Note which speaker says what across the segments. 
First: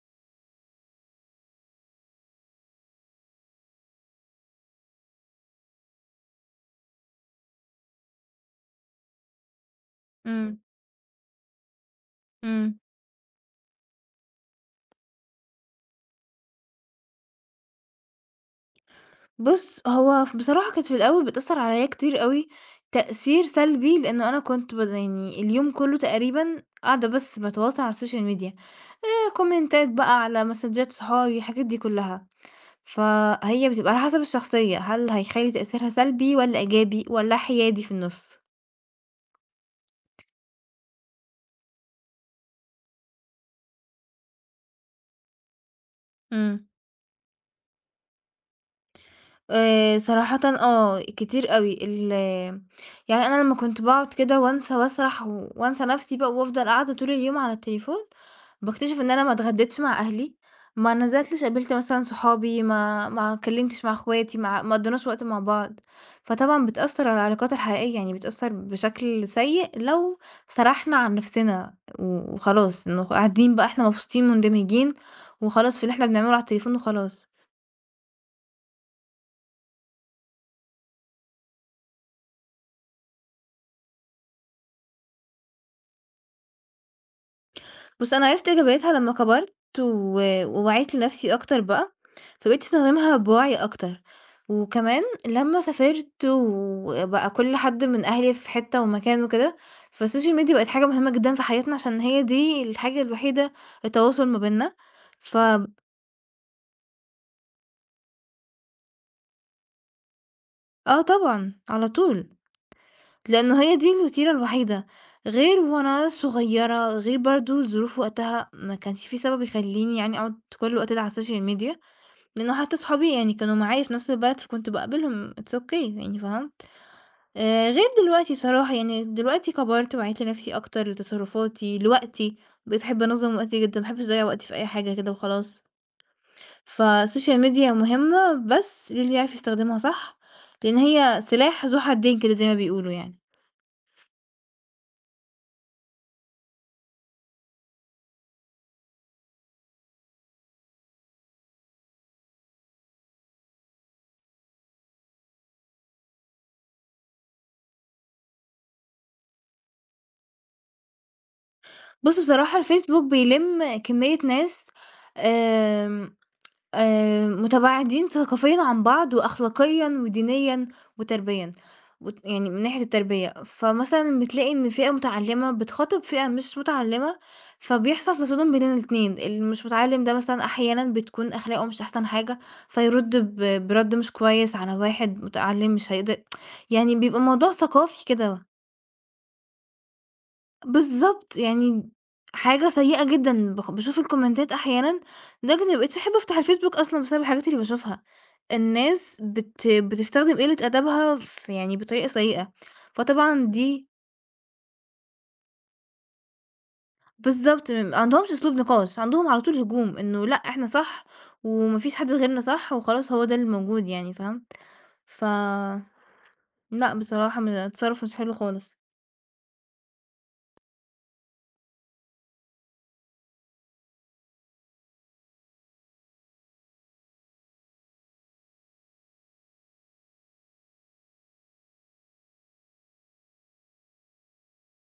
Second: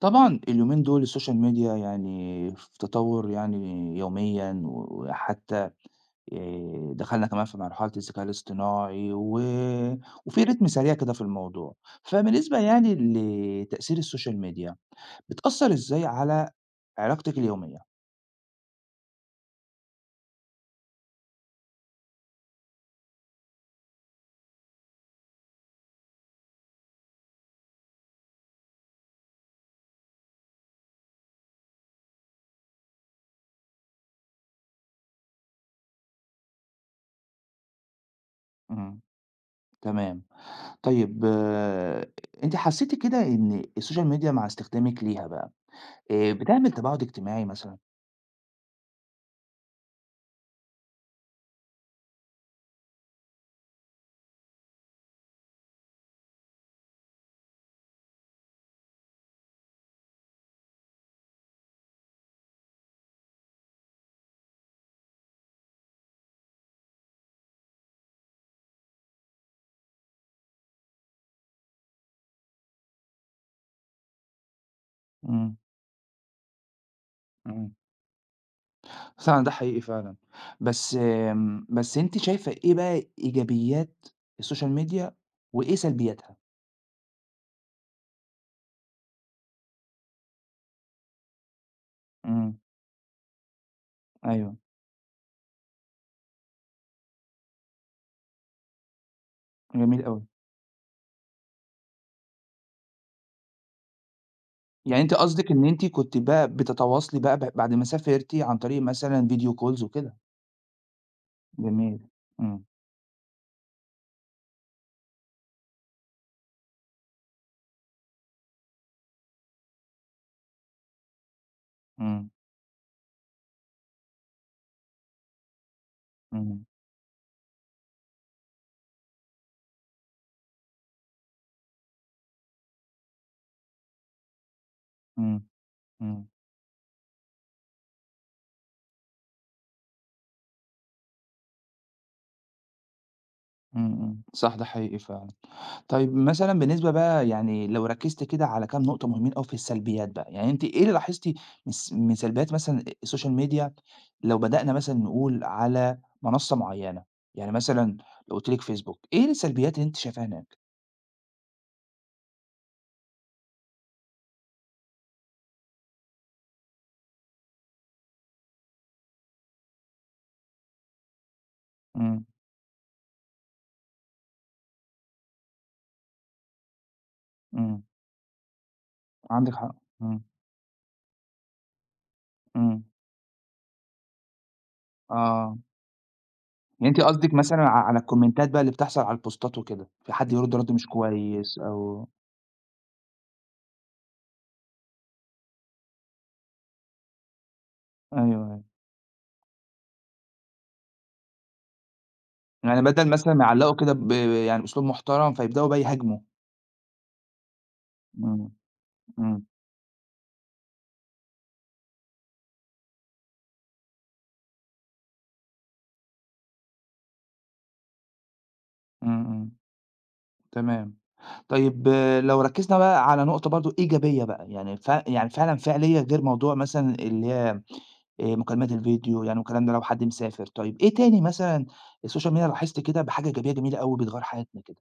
Speaker 1: طبعًا اليومين دول السوشيال ميديا يعني في تطور يعني يوميًا، وحتى دخلنا كمان في مرحلة الذكاء الاصطناعي و وفي
Speaker 2: إمم،
Speaker 1: رتم سريع كده في الموضوع. فبالنسبة
Speaker 2: إمم.
Speaker 1: يعني لتأثير السوشيال ميديا، بتأثّر إزاي على علاقتِك اليومية؟
Speaker 2: بُص، هو بصراحة كانت في الأول بتأثّر عليَّ كتير أوي تأثير سلبي، لإنه أنا كنت يعني اليوم كلّه تقريبًا قاعدة بس باتواصل على السوشيال ميديا، كومنتات بقى على مسدجات صحابي، الحاجات دي كلّها. فهي بتبقى على حسب الشخصية، هل هيخلّي تأثيرها سلبي والّا إيجابي والّا حيادي في النُص؟
Speaker 1: إمم، تمام. طيب آه، أنتِ حسّيتِ كده إن السوشيال ميديا مع استخدامِك ليها بقى،
Speaker 2: إمم.
Speaker 1: بتعمل تباعد اجتماعي مثلًا؟
Speaker 2: صراحةً آه، كتير أوي، يعني أنا لمّا كنت باقعد كده وانسى واسرح وانسى نفسي بقى وافضل قاعدة طول اليوم على التليفون، باكتشف إن أنا ما اتغديتش مع أهلي، ما نزلتش قابلت مثلًا صحابي، ما اتكلمتش مع اخواتي، ما قضيناش وقت مع بعض، فطبعًا بتأثر على العلاقات الحقيقية، يعني بتأثر بشكل سيء لو سرحنا عن نفسنا وخلاص إنه قاعدين بقى إحنا مبسوطين مندمجين
Speaker 1: إمم،
Speaker 2: وخلاص في اللي إحنا بنعمله على التليفون وخلاص.
Speaker 1: إمم. فعلًا ده حقيقي فعلًا، بس أنتِ شايفة إيه بقى إيجابيات السوشيال ميديا وإيه سلبياتها؟
Speaker 2: بُص، أنا عرفت إيجابيتها لمّا كبرت و ووعيت لنفسي أكتر بقى،
Speaker 1: إمم،
Speaker 2: فبقيت أستخدمها بوعي أكتر،
Speaker 1: أيوه،
Speaker 2: وكمان لمّا سافرت وبقى كل حد من أهلي في حتة ومكان وكده،
Speaker 1: جميل أوي،
Speaker 2: فالسوشيال ميديا بقت حاجة مهمة جدًا في حياتنا عشان هي دي الحاجة الوحيدة التواصل ما بيننا.
Speaker 1: يعني أنتِ
Speaker 2: ف
Speaker 1: قصدِك إن أنتِ كنتِ بقى بتتواصلي بقى ب بعد ما سافرتِ عن طريق مثلًا video calls وكده،
Speaker 2: آه طبعًا، على
Speaker 1: جميل،
Speaker 2: طول،
Speaker 1: إمم،
Speaker 2: لأنه هي دي الوسيلة الوحيدة، غير وأنا صغيرة، غير برضه الظروف وقتها ما كانش في سبب يخلّيني يعني أقعد كل الوقت ده على السوشيال ميديا،
Speaker 1: إمم،
Speaker 2: لإنه حتى صحابي يعني كانوا معايا في نفس البلد، فكنت باقابلهم it's okay، يعني فهمت؟
Speaker 1: إمم،
Speaker 2: غير دلوقتي بصراحة، يعني دلوقتي كبرت وعيت لنفسي أكتر لتصرفاتي، لوقتي، بقيت أحب أنظّم وقتي جدًا، ما باحبش أضيّع وقتي في أي حاجة كده
Speaker 1: إمم،
Speaker 2: وخلاص.
Speaker 1: إمم،
Speaker 2: فالسوشيال ميديا مهمة، بس اللي يعرف يستخدمها صح، لإن هي سلاح ذو حدين كده زي ما بيقولوا يعني.
Speaker 1: إمم، إمم، صح ده حقيقي فعلًا. طيب مثلًا بالنسبة بقى يعني لو ركّزتِ كده على كام نقطة مهمين أوي في السلبيات بقى، يعني أنتِ إيه اللي لاحظتِ من س من سلبيات مثلًا السوشيال ميديا لو بدأنا مثلًا نقول على منصة معيّنة، يعني مثلًا لو قُلت لِك فيسبوك، إيه السلبيات اللي أنتِ شايفاها هناك؟
Speaker 2: بُص بصراحة الفيسبوك بيلِم كمية ناس آمم متباعدين ثقافيًا عن بعض، وأخلاقيًا، ودينيًا، وتربيًا،
Speaker 1: إمم،
Speaker 2: يعني من ناحية التربية، فمثلًا بتلاقي إن فئة متعلمة بتخاطب فئة مش متعلمة،
Speaker 1: إمم،
Speaker 2: فبيحصل تصادم بين الاتنين، اللي
Speaker 1: عندِك
Speaker 2: مش
Speaker 1: حق،
Speaker 2: متعلم ده
Speaker 1: إمم،
Speaker 2: مثلًا أحيانًا بتكون أخلاقه مش أحسن حاجة،
Speaker 1: إمم،
Speaker 2: فيرد برد مش كويس على واحد
Speaker 1: آه،
Speaker 2: متعلم مش هيقدر،
Speaker 1: يعني
Speaker 2: يعني
Speaker 1: أنتِ
Speaker 2: بيبقى
Speaker 1: قصدِك
Speaker 2: الموضوع
Speaker 1: مثلًا ع على
Speaker 2: ثقافي كده.
Speaker 1: الكومنتات بقى اللي بتحصل على البوستات وكده، في حد يرُد رَد مش
Speaker 2: بالضبط،
Speaker 1: كويس
Speaker 2: يعني
Speaker 1: أو
Speaker 2: حاجة سيئة جدًا، باشوف الكومنتات أحيانًا لدرجة إني ما بقيتش أحب أفتح الفيسبوك أصلًا بسبب الحاجات اللي باشوفها،
Speaker 1: أيوه، أيوه،
Speaker 2: الناس بتستخدم قلة أدبها في، يعني بطريقة سيئة،
Speaker 1: يعني بدل مثلًا ما
Speaker 2: فطبعًا
Speaker 1: يعلّقوا
Speaker 2: دي
Speaker 1: كده ب يعني بأسلوب محترم فيبدأوا بقى يهاجموا،
Speaker 2: بالضبط، ما عندهمش
Speaker 1: إمم،
Speaker 2: أسلوب نقاش، عندهم على
Speaker 1: إمم.
Speaker 2: طول هجوم إنه لأ إحنا صح وما فيش حد غيرنا صح وخلاص هو ده اللي موجود يعني، فاهم؟ ف لأ بصراحة تصرُّف مش حلو خالص.
Speaker 1: إمم، إمم، تمام. طيب لو ركّزنا بقى على نقطة برضه إيجابية بقى، يعني ف يعني فعلًا فعلية غير موضوع مثلًا اللي هي مكالمات الفيديو يعني والكلام ده لو حد مسافر، طيب إيه تاني مثلًا السوشيال ميديا لاحظت كده بحاجة إيجابية جميلة أوي بتغيّر حياتنا كده؟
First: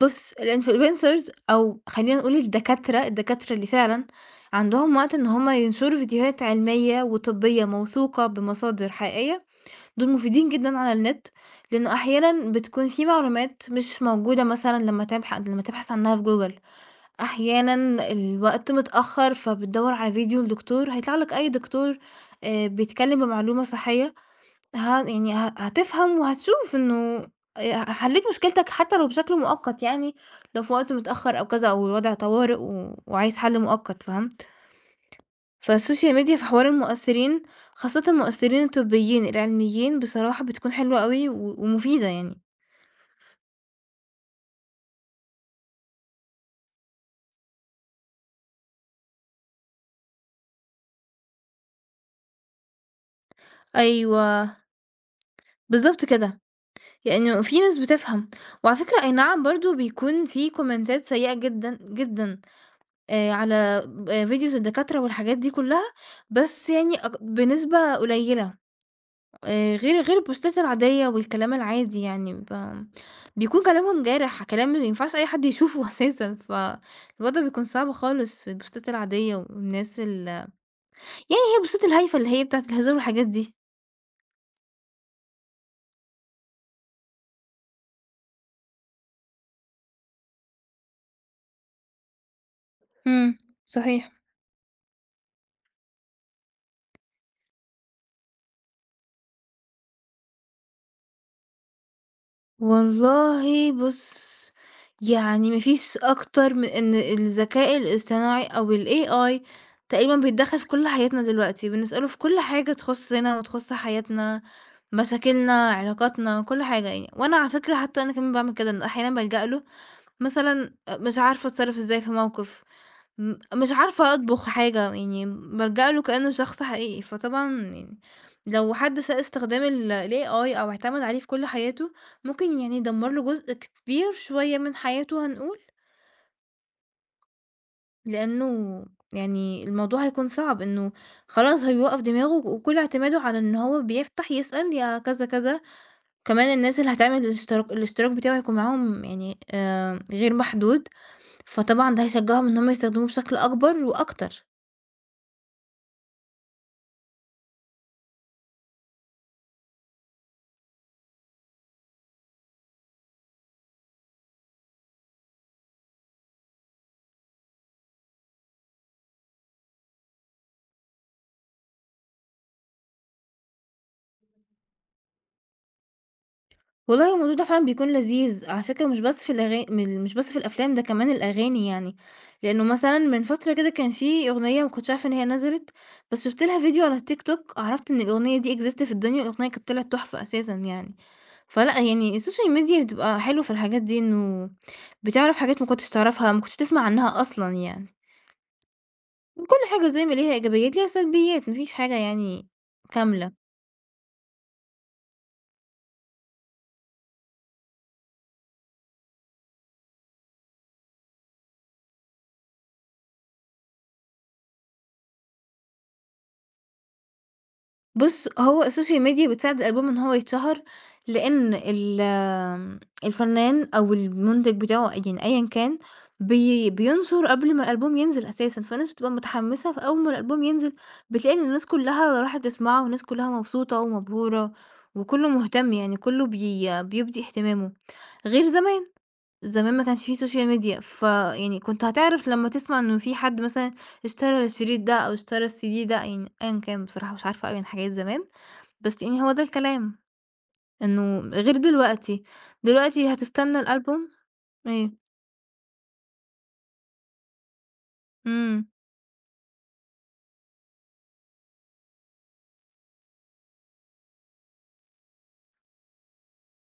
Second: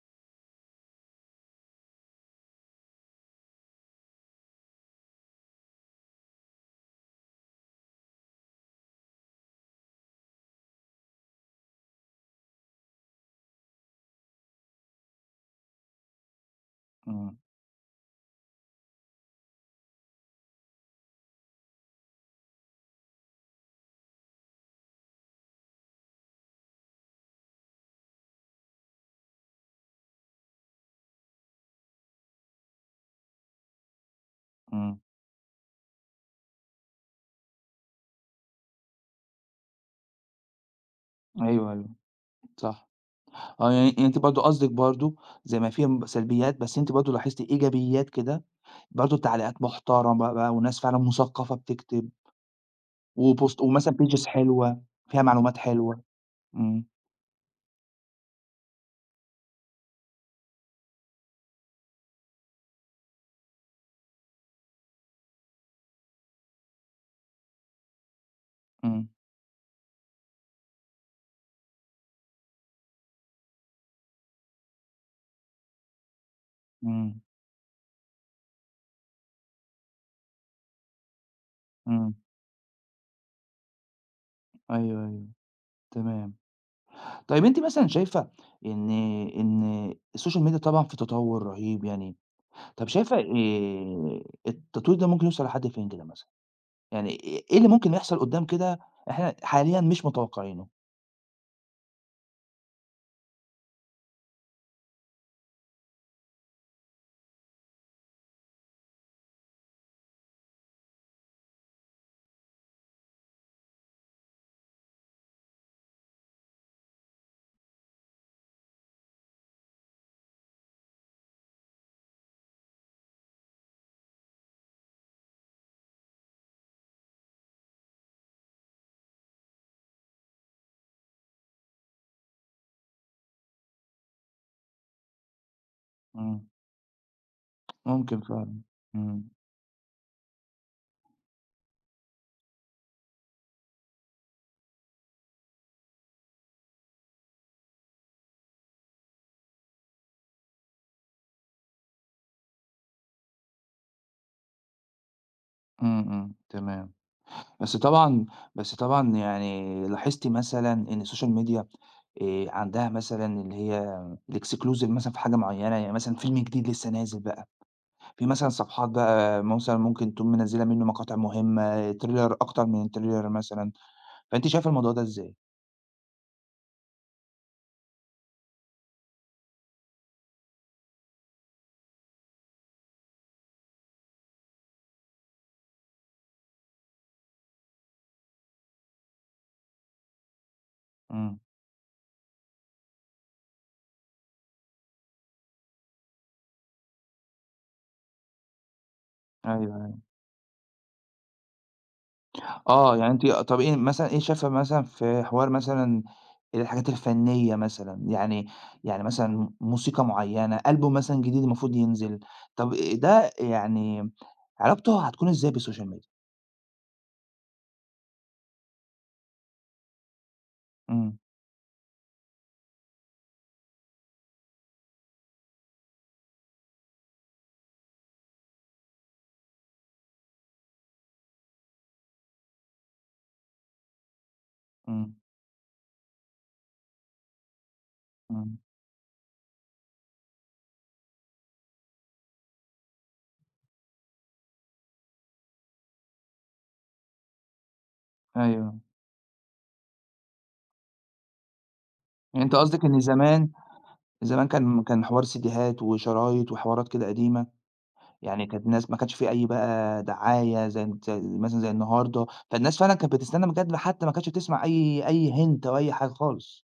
Speaker 2: بُص الinfluencers أو خلّينا نقول الدكاترة، الدكاترة اللي فعلًا عندهم وقت إن هم ينشروا فيديوهات علمية وطبية موثوقة بمصادر حقيقية، دول مفيدين جدًا على النت، لإنه أحيانًا بتكون في معلومات مش موجودة مثلًا لمّا تبحث عنها في جوجل،
Speaker 1: إمم،
Speaker 2: أحيانًا الوقت متأخر فبتدوّر على فيديو لدكتور هيطلع لك أي دكتور بيتكلم بمعلومة صحية، ه يعني ه هتفهم وهتشوف إنه حلّيت مشكلتك حتى لو بشكل مؤقت يعني، لو في وقت متأخّر أو كذا أو الوضع طوارئ وعايز حل مؤقت فهمت؟
Speaker 1: إمم،
Speaker 2: فالسوشيال ميديا في حوار المؤثرين، خاصةً المؤثرين الطبيين العلميين بصراحة بتكون حلوة أوي و
Speaker 1: أيوه، أيوه،
Speaker 2: ومفيدة يعني.
Speaker 1: صح. آه، يعني أنتِ برضه قصدِك برضه زي ما في م سلبيات، بس أنتِ برضه لاحظتِ إيجابيات كده، برضه تعليقات محترمة بقى وناس فعلًا مثقفة بتكتب وبوست ومثلًا pages
Speaker 2: أيوه،
Speaker 1: حلوة، فيها معلومات حلوة.
Speaker 2: بالضبط كده،
Speaker 1: إمم،
Speaker 2: لإنه في ناس بتفهم، وعلى فكرة أي نعم برضه بيكون في كومنتات سيئة جدًا، جدًا، على فيديوز الدكاترة والحاجات دي كلّها، بس يعني بنسبة قليلة.
Speaker 1: إمم.
Speaker 2: غير البوستات العادية والكلام العادي يعني بيكون كلامهم جارح، كلام ما ينفعش أي حد يشوفه أساسًا،
Speaker 1: إمم،
Speaker 2: فالوضع بيكون صعب خالص في البوستات العادية والناس ال، هي البوستات
Speaker 1: إمم،
Speaker 2: الهايفة اللي هي بتاعة الهزار والحاجات دي.
Speaker 1: أيوه، أيوه، تمام. طيب أنتِ مثلًا شايفة إن إن السوشيال ميديا طبعًا في تطوُّر رهيب يعني، طب شايفة
Speaker 2: إمم، صحيح.
Speaker 1: التطوير ده ممكن يوصل لحد فين كده مثلًا؟ يعني إيه اللي ممكن يحصل قدّام كده إحنا حاليًا مش متوقعينه؟
Speaker 2: والله بُص، يعني ما فيش أكتر من إن الذكاء الاصطناعي أو الAI تقريبًا بيتدخّل في كل حياتنا دلوقتي، بنسأله في كل حاجة تخصنا وتخص حياتنا، مشاكلنا، علاقاتنا، كل حاجة يعني، وأنا على فكرة حتى أنا كمان باعمل كده، أنا أحيانًا بالجأ له مثلًا، مش عارفة أتصرّف إزاي في موقف، مش عارفة أطبخ حاجة، يعني بالجأ له كإنه شخص حقيقي، فطبعًا يعني لو حد ساء استخدام الAI أو اعتمد عليه في كل حياته، ممكن يعني يدمّر له جزء كبير شوية من حياته هنقول،
Speaker 1: إمم، ممكن فعلًا،
Speaker 2: لإنه
Speaker 1: إمم،
Speaker 2: يعني الموضوع هيكون صعب إنه خلاص هيوقّف دماغه وكل اعتماده على إن هو بيفتح يسأل يا كذا، كذا، كمان الناس اللي هتعمل الاشتراك بتاعه هيكون معاهم يعني غير محدود. فطبعًا ده هيشجّعهم إن هم يستخدموه بشكل أكبر وأكتر.
Speaker 1: إمم، إمم، تمام. بس طبعًا بس طبعًا يعني لاحظتِ مثلًا إن السوشيال ميديا عندها مثلًا اللي هي الexclusive مثلًا في حاجة معيّنة، يعني مثلًا فيلم جديد لسه نازل بقى في مثلًا صفحات بقى مثلًا ممكن تقوم منزّلة منه مقاطع مهمة، تريلر أكتر من تريلر مثلًا، فأنتِ شايفة الموضوع ده إزاي؟
Speaker 2: والله الموضوع ده فعلًا بيكون لذيذ، على فكرة مش بس في الأغا م مش بس في الأفلام، ده كمان الأغاني يعني، لإنه مثلًا من فترة كده كان في أغنية ما كنتش عارفة إن هي نزلت، بس شُفت لها فيديو على التيك توك عرفت إن الأغنية دي exist في الدنيا، الأغنية كانت طلعت تحفة أساسًا يعني.
Speaker 1: إمم،
Speaker 2: فلأ يعني السوشيال ميديا بتبقى حلو في الحاجات دي، إنه بتعرف حاجات ما كنتش تعرفها، ما كنتش تسمع عنها أصلًا يعني. وكل
Speaker 1: أيوه،
Speaker 2: حاجة
Speaker 1: أيوه،
Speaker 2: زي ما ليها إيجابيات ليها سلبيات، ما فيش حاجة يعني
Speaker 1: آه، يعني أنتِ
Speaker 2: كاملة.
Speaker 1: طب إيه مثلًا إيه شايفة مثلًا في حوار مثلًا الحاجات الفنية مثلًا، يعني يعني مثلًا موسيقى معيّنة، ألبوم مثلًا جديد المفروض ينزل، طب ده يعني علاقته هتكون إزاي بالسوشيال ميديا؟
Speaker 2: بُص، هو السوشيال ميديا بتساعد الألبوم إن هو يتشهر،
Speaker 1: إمم،
Speaker 2: لإن ال آمم، الفنان أو المُنتِج بتاعه يعني أيًا كان، بينشر قبل ما الألبوم ينزل أساسًا، فالناس بتبقى متحمسة، فأول ما الألبوم ينزل بتلاقي إن الناس كلها راحت تسمعه، والناس كلها مبسوطة ومبهورة،
Speaker 1: إمم،
Speaker 2: وكله مهتم يعني كله بيُبدي اهتمامه، غير
Speaker 1: إمم،
Speaker 2: زمان. زمان ما كانش في سوشيال ميديا، فيعني كنت هتعرف لمّا تسمع إنه في حد مثلًا اشترى الشريط ده أو اشترى الCD ده، يعني أيًا كان بصراحة مش عارفة أوي عن حاجات زمان،
Speaker 1: أيوه،
Speaker 2: بس يعني هو ده الكلام، إنه غير دلوقتي،
Speaker 1: يعني أنتِ قصدِك إن
Speaker 2: دلوقتي
Speaker 1: زمان
Speaker 2: هتستنى الألبوم.
Speaker 1: زمان كان
Speaker 2: إيه.
Speaker 1: كان حوار سيديهات وشرايط وحوارات كده قديمة يعني كانت
Speaker 2: إمم،
Speaker 1: الناس ما كانش في أي بقى دعاية زي ن زي مثلًا زي النهارده، فالناس فعلًا كانت بتستنى بجد حتى ما كانتش بتسمع أي hint أو أي حاجة خالص.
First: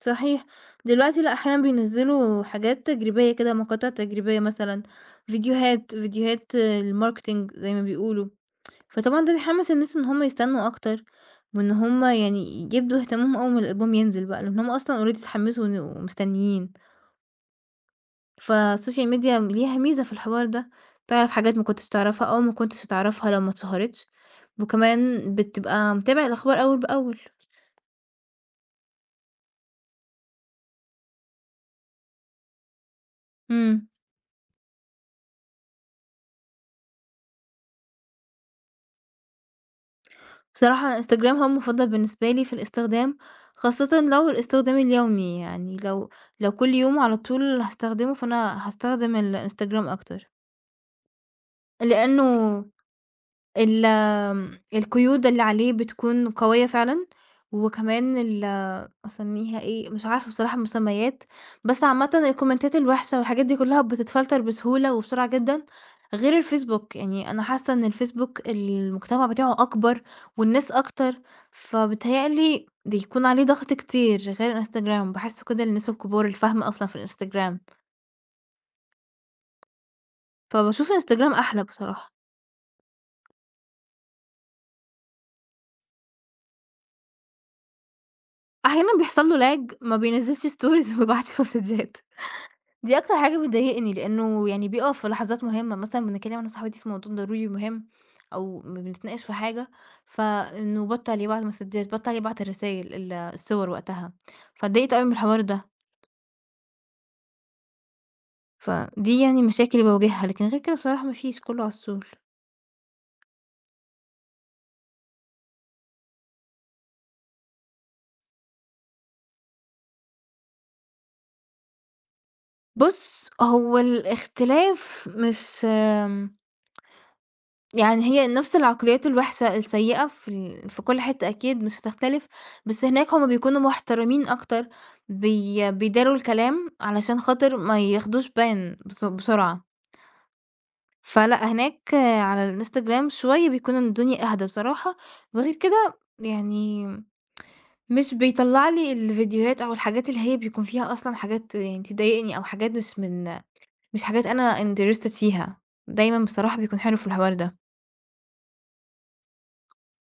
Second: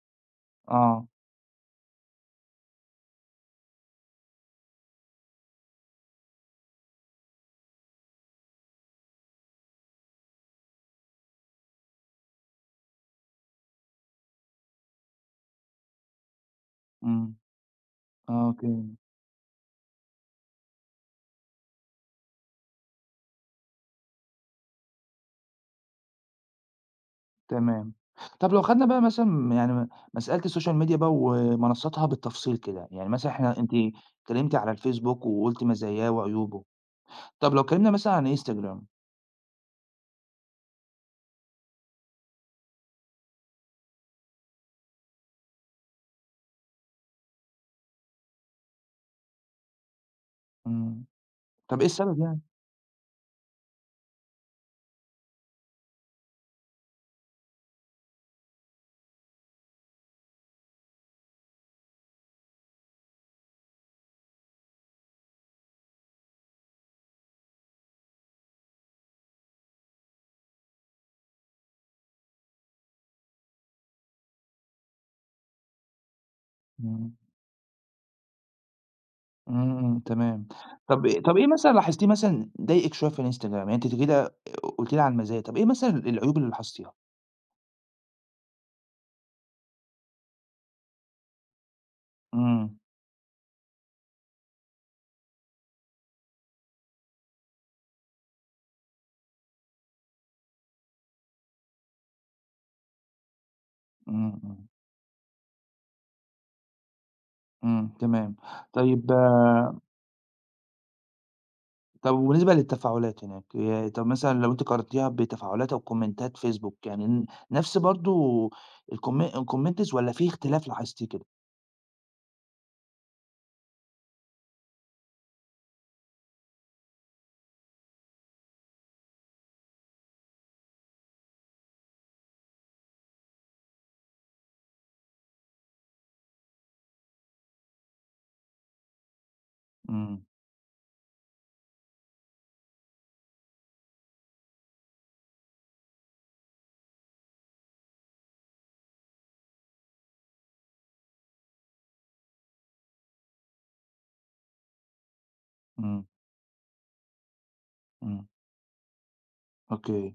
Speaker 2: صحيح.
Speaker 1: آه،
Speaker 2: دلوقتي لأ أحيانًا بينزّلوا حاجات تجريبية كده، مقاطع تجريبية مثلًا، فيديوهات الmarketing زي ما بيقولوا. فطبعًا ده بيحمّس الناس إن هُم يستنوا أكتر، وإن هُم يعني يبدوا اهتمامهم أول ما الألبوم ينزل بقى، لإن هُم أصلًا already اتحمّسوا ومستنيين.
Speaker 1: إمم، أوكي،
Speaker 2: فالسوشيال ميديا ليها ميزة في الحوار ده، تعرف حاجات ما كنتش تعرفها أو ما كنتش هتعرفها لو ما اتشهرتش، وكمان بتبقى متابع الأخبار أول بأول.
Speaker 1: تمام. طب لو خدنا بقى مثلًا يعني م مسألة السوشيال ميديا بقى ومنصاتها بالتفصيل كده، يعني مثلًا إحنا أنتِ
Speaker 2: إمم.
Speaker 1: اتكلمتِ على الفيسبوك وقُلتِ مزاياه وعيوبه، طب لو اتكلمنا مثلًا عن إنستجرام،
Speaker 2: بصراحة Instagram هو المفضل بالنسبة لي في الاستخدام، خاصةً لو الاستخدام اليومي، يعني لو كل يوم على طول هاستخدمه، فأنا هاستخدم الInstagram أكتر،
Speaker 1: إمم، طب إيه السبب
Speaker 2: لإنه
Speaker 1: يعني؟
Speaker 2: ال آمم، القيود اللي عليه بتكون قوية فعلًا، وكمان أسميها إيه، مش عارفة بصراحة المسميات، بس عامةً الكومنتات الوحشة والحاجات دي كلها بتتفلتر بسهولة وبسرعة جدًا، غير الفيسبوك، يعني أنا حاسة إن الفيسبوك المجتمع بتاعه أكبر والناس أكتر، فبيتهيأ لي بيكون عليه ضغط كتير، غير الإنستجرام، باحسه كده للناس الكبار الفاهمة أصلًا في
Speaker 1: إمم.
Speaker 2: الإنستجرام،
Speaker 1: إمم، إمم، تمام.
Speaker 2: فباشوف
Speaker 1: طب إيه
Speaker 2: الإنستجرام
Speaker 1: طب إيه
Speaker 2: أحلى
Speaker 1: مثلًا لاحظتيه
Speaker 2: بصراحة.
Speaker 1: مثلًا ضايقِك شوية في الإنستجرام؟ يعني أنتِ كده قُلتِ لي على المزايا، طب إيه مثلًا العيوب اللي لاحظتيها؟
Speaker 2: أحيانًا بيحصل له lag، ما بينزلش stories وبيبعت مسدجات.
Speaker 1: إمم،
Speaker 2: دي أكتر حاجة بتضايقني، لإنه يعني بيقف في لحظات مهمة، مثلًا بنتكلم أنا وصاحبتي في موضوع ضروري مهم أو بنتناقش في حاجة، فإنه بطّل يبعت مسدجات، بطّل يبعت الرسايل، الصور وقتها،
Speaker 1: إمم، إمم،
Speaker 2: فاتضايقت أوي من الحوار ده،
Speaker 1: إمم، تمام. طيب
Speaker 2: فدي يعني المشاكل
Speaker 1: آه،
Speaker 2: اللي باواجهها، لكن غير كده بصراحة ما فيش، كله على السول.
Speaker 1: طب وبالنسبة للتفاعلات هناك، ي طب مثلًا لو أنتِ قارنتيها بتفاعلات أو كومنتات فيسبوك، يعني ن نفس برضه الكوم الcommenters والّا في اختلاف لاحظتيه كده؟
Speaker 2: بُص، هو الاختلاف مش، يعني هي نفس العقليات الوحشة السيئة في كل حتّة أكيد مش هتختلف، بس هناك هُم بيكونوا محترمين أكتر، بيداروا الكلام علشان خاطر ما ياخدوش بس بسرعة،
Speaker 1: إمم،
Speaker 2: فلأ هناك على الإنستجرام شوية بيكون الدنيا أهدى بصراحة، وغير كده يعني مش بيطلّع لي الفيديوهات أو الحاجات اللي هي بيكون فيها أصلًا حاجات يعني تضايقني أو حاجات مش حاجات أنا interested فيها،
Speaker 1: إمم،
Speaker 2: دايمًا بصراحة بيكون حلو في الحوار ده.
Speaker 1: إمم، أوكي.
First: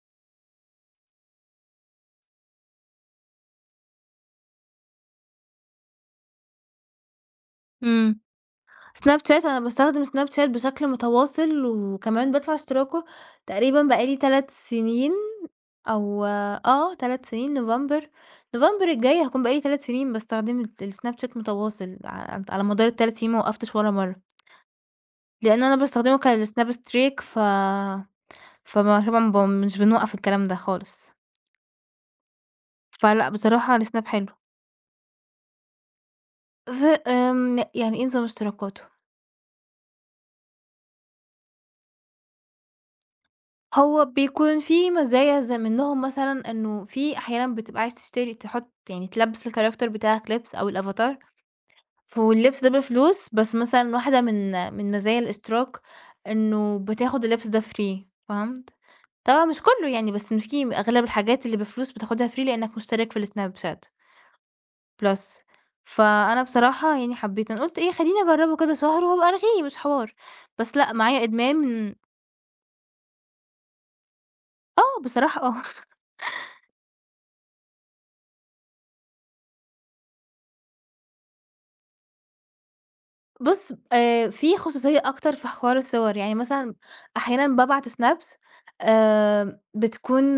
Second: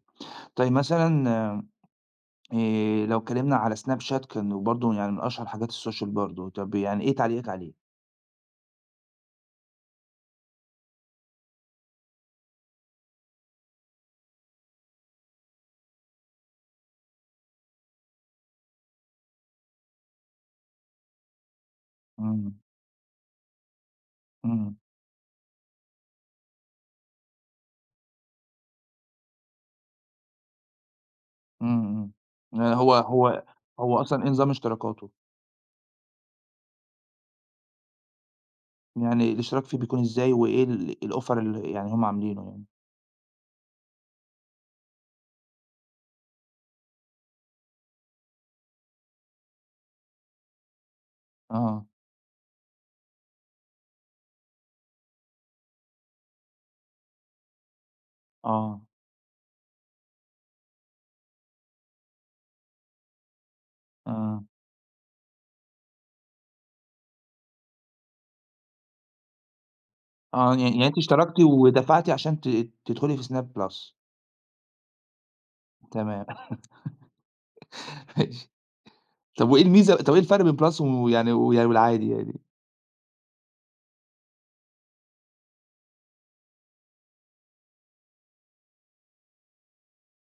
Speaker 1: طيب مثلًا لو اتكلمنا على سناب شات كانوا برضه يعني من أشهر حاجات السوشيال برضه، طب يعني إيه تعليقِك عليه؟
Speaker 2: إمم. سناب شات، أنا باستخدم سناب شات بشكل متواصل، وكمان بادفع اشتراكه تقريبًا بقى لي 3 سنين، أو آه 3 سنين نوفمبر الجاي هاكون بقى لي 3 سنين باستخدم السناب شات متواصل، ع
Speaker 1: إمم،
Speaker 2: على مدار ال3 سنين ما وقفتش ولا مرة،
Speaker 1: إمم،
Speaker 2: لأن أنا باستخدمه كالسناب ستريك، فما طبعًا مش بنوقّف الكلام ده خالص،
Speaker 1: إمم، إمم، هو
Speaker 2: فلأ
Speaker 1: هو
Speaker 2: بصراحة
Speaker 1: هو
Speaker 2: السناب
Speaker 1: أصلًا
Speaker 2: حلو.
Speaker 1: إيه نظام اشتراكاته؟
Speaker 2: ف آمم، يعني إيه نظام اشتراكاته؟
Speaker 1: يعني الاشتراك فيه بيكون إزاي وإيه ال الoffer اللي يعني هُم عاملينه يعني؟
Speaker 2: هو بيكون في مزايا زي منهم مثلًا إنه في أحيانًا بتبقى عايز تشتري تحط يعني تلبّس الcharacter بتاعك لبس أو الأفاتار،
Speaker 1: آه،
Speaker 2: واللبس ده بفلوس، بس مثلًا واحدة من مزايا الاشتراك إنه بتاخد اللبس ده free، فهمت؟
Speaker 1: آه،
Speaker 2: طبعًا مش كلّه يعني، بس إن في أغلب الحاجات اللي بفلوس بتاخدها free لإنك مشترك في الSnapchat
Speaker 1: آه،
Speaker 2: Plus. فأنا بصراحة يعني حبيت، أنا قُلت إيه خلّيني أجرّبه كده شهر وهابقى ألغيه مش حوار،
Speaker 1: آه، يعني
Speaker 2: بس
Speaker 1: يعني
Speaker 2: لأ
Speaker 1: أنتِ
Speaker 2: معايا
Speaker 1: اشتركتِ
Speaker 2: إدمان
Speaker 1: ودفعتِ عشان ت تدخلي في سناب بلس،
Speaker 2: آه بصراحة آه.
Speaker 1: تمام ماشي، طب وإيه الميزة طب إيه الفرق بين بلس ويعني والعادي يعني؟
Speaker 2: بُص، في خصوصية أكتر في حوار الصور، يعني مثلًا أحيانًا بابعت سنابس، بتكون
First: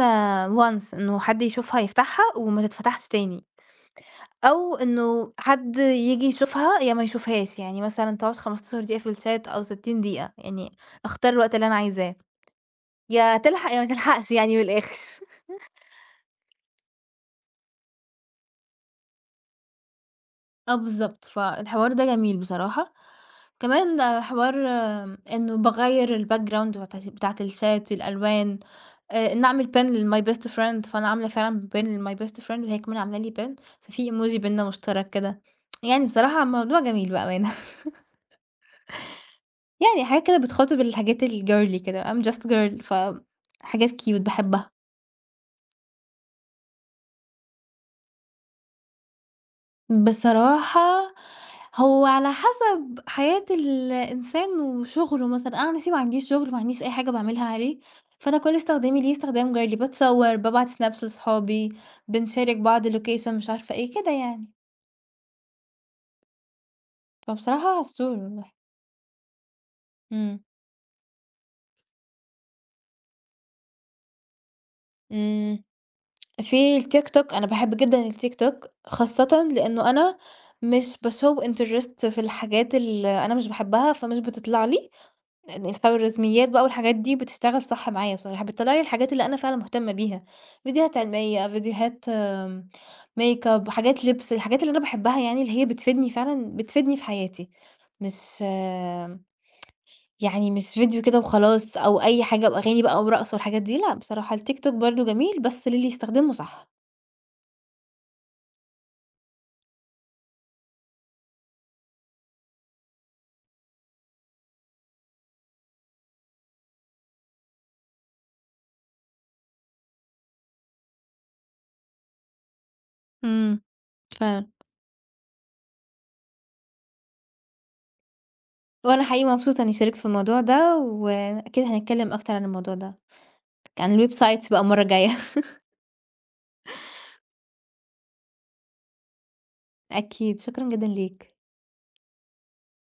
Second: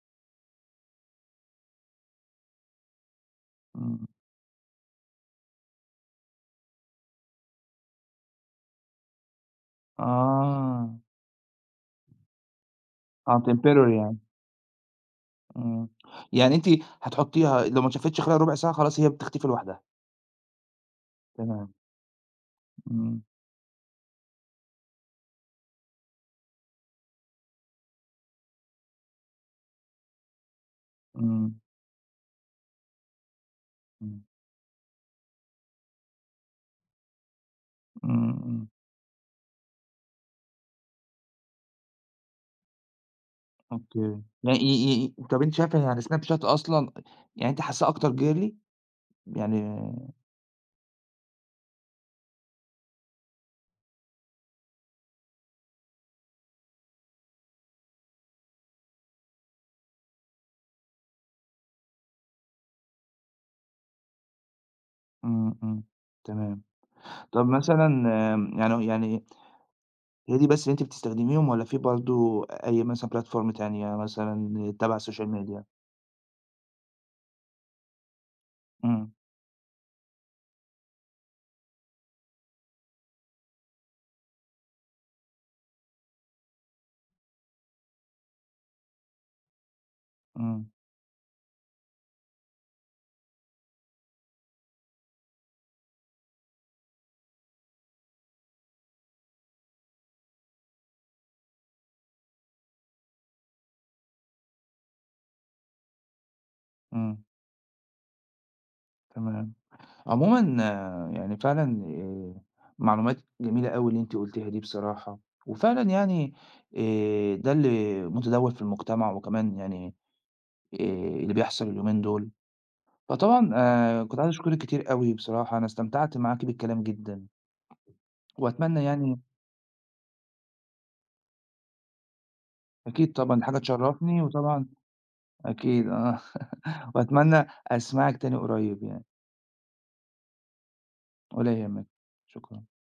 Speaker 2: once إنه حد يشوفها يفتحها وما تتفتحش تاني،
Speaker 1: إمم،
Speaker 2: أو إنه حد ييجي يشوفها يا ما يشوفهاش، يعني مثلًا تقعد 15 دقيقة في الشات أو 60 دقيقة، يعني
Speaker 1: آه،
Speaker 2: أختار الوقت اللي أنا عايزاه، يا
Speaker 1: آه
Speaker 2: تلحق يا ما
Speaker 1: temporary يعني.
Speaker 2: تلحقش يعني من الآخر.
Speaker 1: إمم، يعني أنتِ هتحطّيها لو ما اتشافتش خلال ربع ساعة خلاص هي بتختفي لوحدها،
Speaker 2: آه بالضبط،
Speaker 1: تمام،
Speaker 2: فالحوار ده جميل بصراحة.
Speaker 1: إمم،
Speaker 2: كمان ده حوار آمم، إنه باغيّر الbackground بتاعة الشات، الألوان، إن أعمل pin لmy best friend، فأنا عاملة
Speaker 1: إمم،
Speaker 2: فعلًا pin لmy best friend وهي كمان عاملة لي pin، ففي
Speaker 1: إمم،
Speaker 2: emoji بيننا مشترك كده، يعني بصراحة الموضوع جميل بأمانة
Speaker 1: إمم، إمم،
Speaker 2: يعني حاجات كده بتخاطب الحاجات الgirly كده I'm just girl، حاجات cute
Speaker 1: أوكي، يعني
Speaker 2: باحبها.
Speaker 1: ي ي طَب أنتِ شايفة يعني Snap Chat أصلًا يعني أنتِ حاسّاه أكتر girly يعني
Speaker 2: بصراحة هو على حسب حياة الإنسان وشغله مثلًا، أنا عن نفسي ما عنديش شغل، ما عنديش أي حاجة باعملها عليه، فأنا كل استخدامي ليه استخدام جارلي، باتصور، بابعت snaps لصحابي، بنشارك بعض location، مش عارفة إيه، كده يعني.
Speaker 1: إمم، إمم، تمام، طَب
Speaker 2: فبصراحة على
Speaker 1: مثلًا
Speaker 2: الصور والله.
Speaker 1: يعني يعني هي
Speaker 2: إمم.
Speaker 1: دي بس اللي أنتِ بتستخدميهم والّا في برضه أي مثلًا platform تانية مثلًا تبع السوشيال
Speaker 2: إمم.
Speaker 1: ميديا؟
Speaker 2: في التيك توك، أنا باحب جدًا التيك توك،
Speaker 1: إمم،
Speaker 2: خاصةً لإنه أنا مش بashow interest في الحاجات اللي أنا مش باحبها، فمش بتطلع لي. لأن الخوارزميات بقى والحاجات دي بتشتغل صح معايا بصراحة، بتطلّع لي الحاجات اللي أنا فعلًا مهتمة بيها،
Speaker 1: إمم،
Speaker 2: فيديوهات علمية، فيديوهات makeup، حاجات لبس، الحاجات اللي أنا باحبها يعني اللي هي بتفيدني فعلًا بتفيدني في حياتي، مش آم، يعني مش فيديو كده وخلاص أو أي حاجة وأغاني بقى ورقص والحاجات دي لأ، بصراحة التيك توك برضه جميل بس للي يستخدمه صح.
Speaker 1: إمم، تمام. عمومًا آه، يعني فعلًا معلومات جميلة أوي اللي أنتِ قُلتيها دي بصراحة، وفعلًا يعني ده اللي متداول في المجتمع وكمان يعني آآ اللي بيحصل اليومين دول، فطبعًا
Speaker 2: إمم،
Speaker 1: كنت عايز
Speaker 2: فعلًا.
Speaker 1: أشكرِك كتير أوي بصراحة، أنا استمتعت معاكِ بالكلام جدًا، وأتمنى
Speaker 2: وأنا
Speaker 1: يعني
Speaker 2: حقيقي مبسوطة إني شاركت في الموضوع ده، وأكيد هنتكلم أكتر عن الموضوع ده،
Speaker 1: أكيد طبعًا حاجة
Speaker 2: عن
Speaker 1: تشرفني
Speaker 2: الwebsites بقى
Speaker 1: وطبعًا
Speaker 2: المرة الجاية
Speaker 1: أكيد آه، وأتمنى أسمعِك تاني قريب يعني،
Speaker 2: أكيد، شكرًا جدًا ليك.
Speaker 1: ولا يهمِك، شكرًا.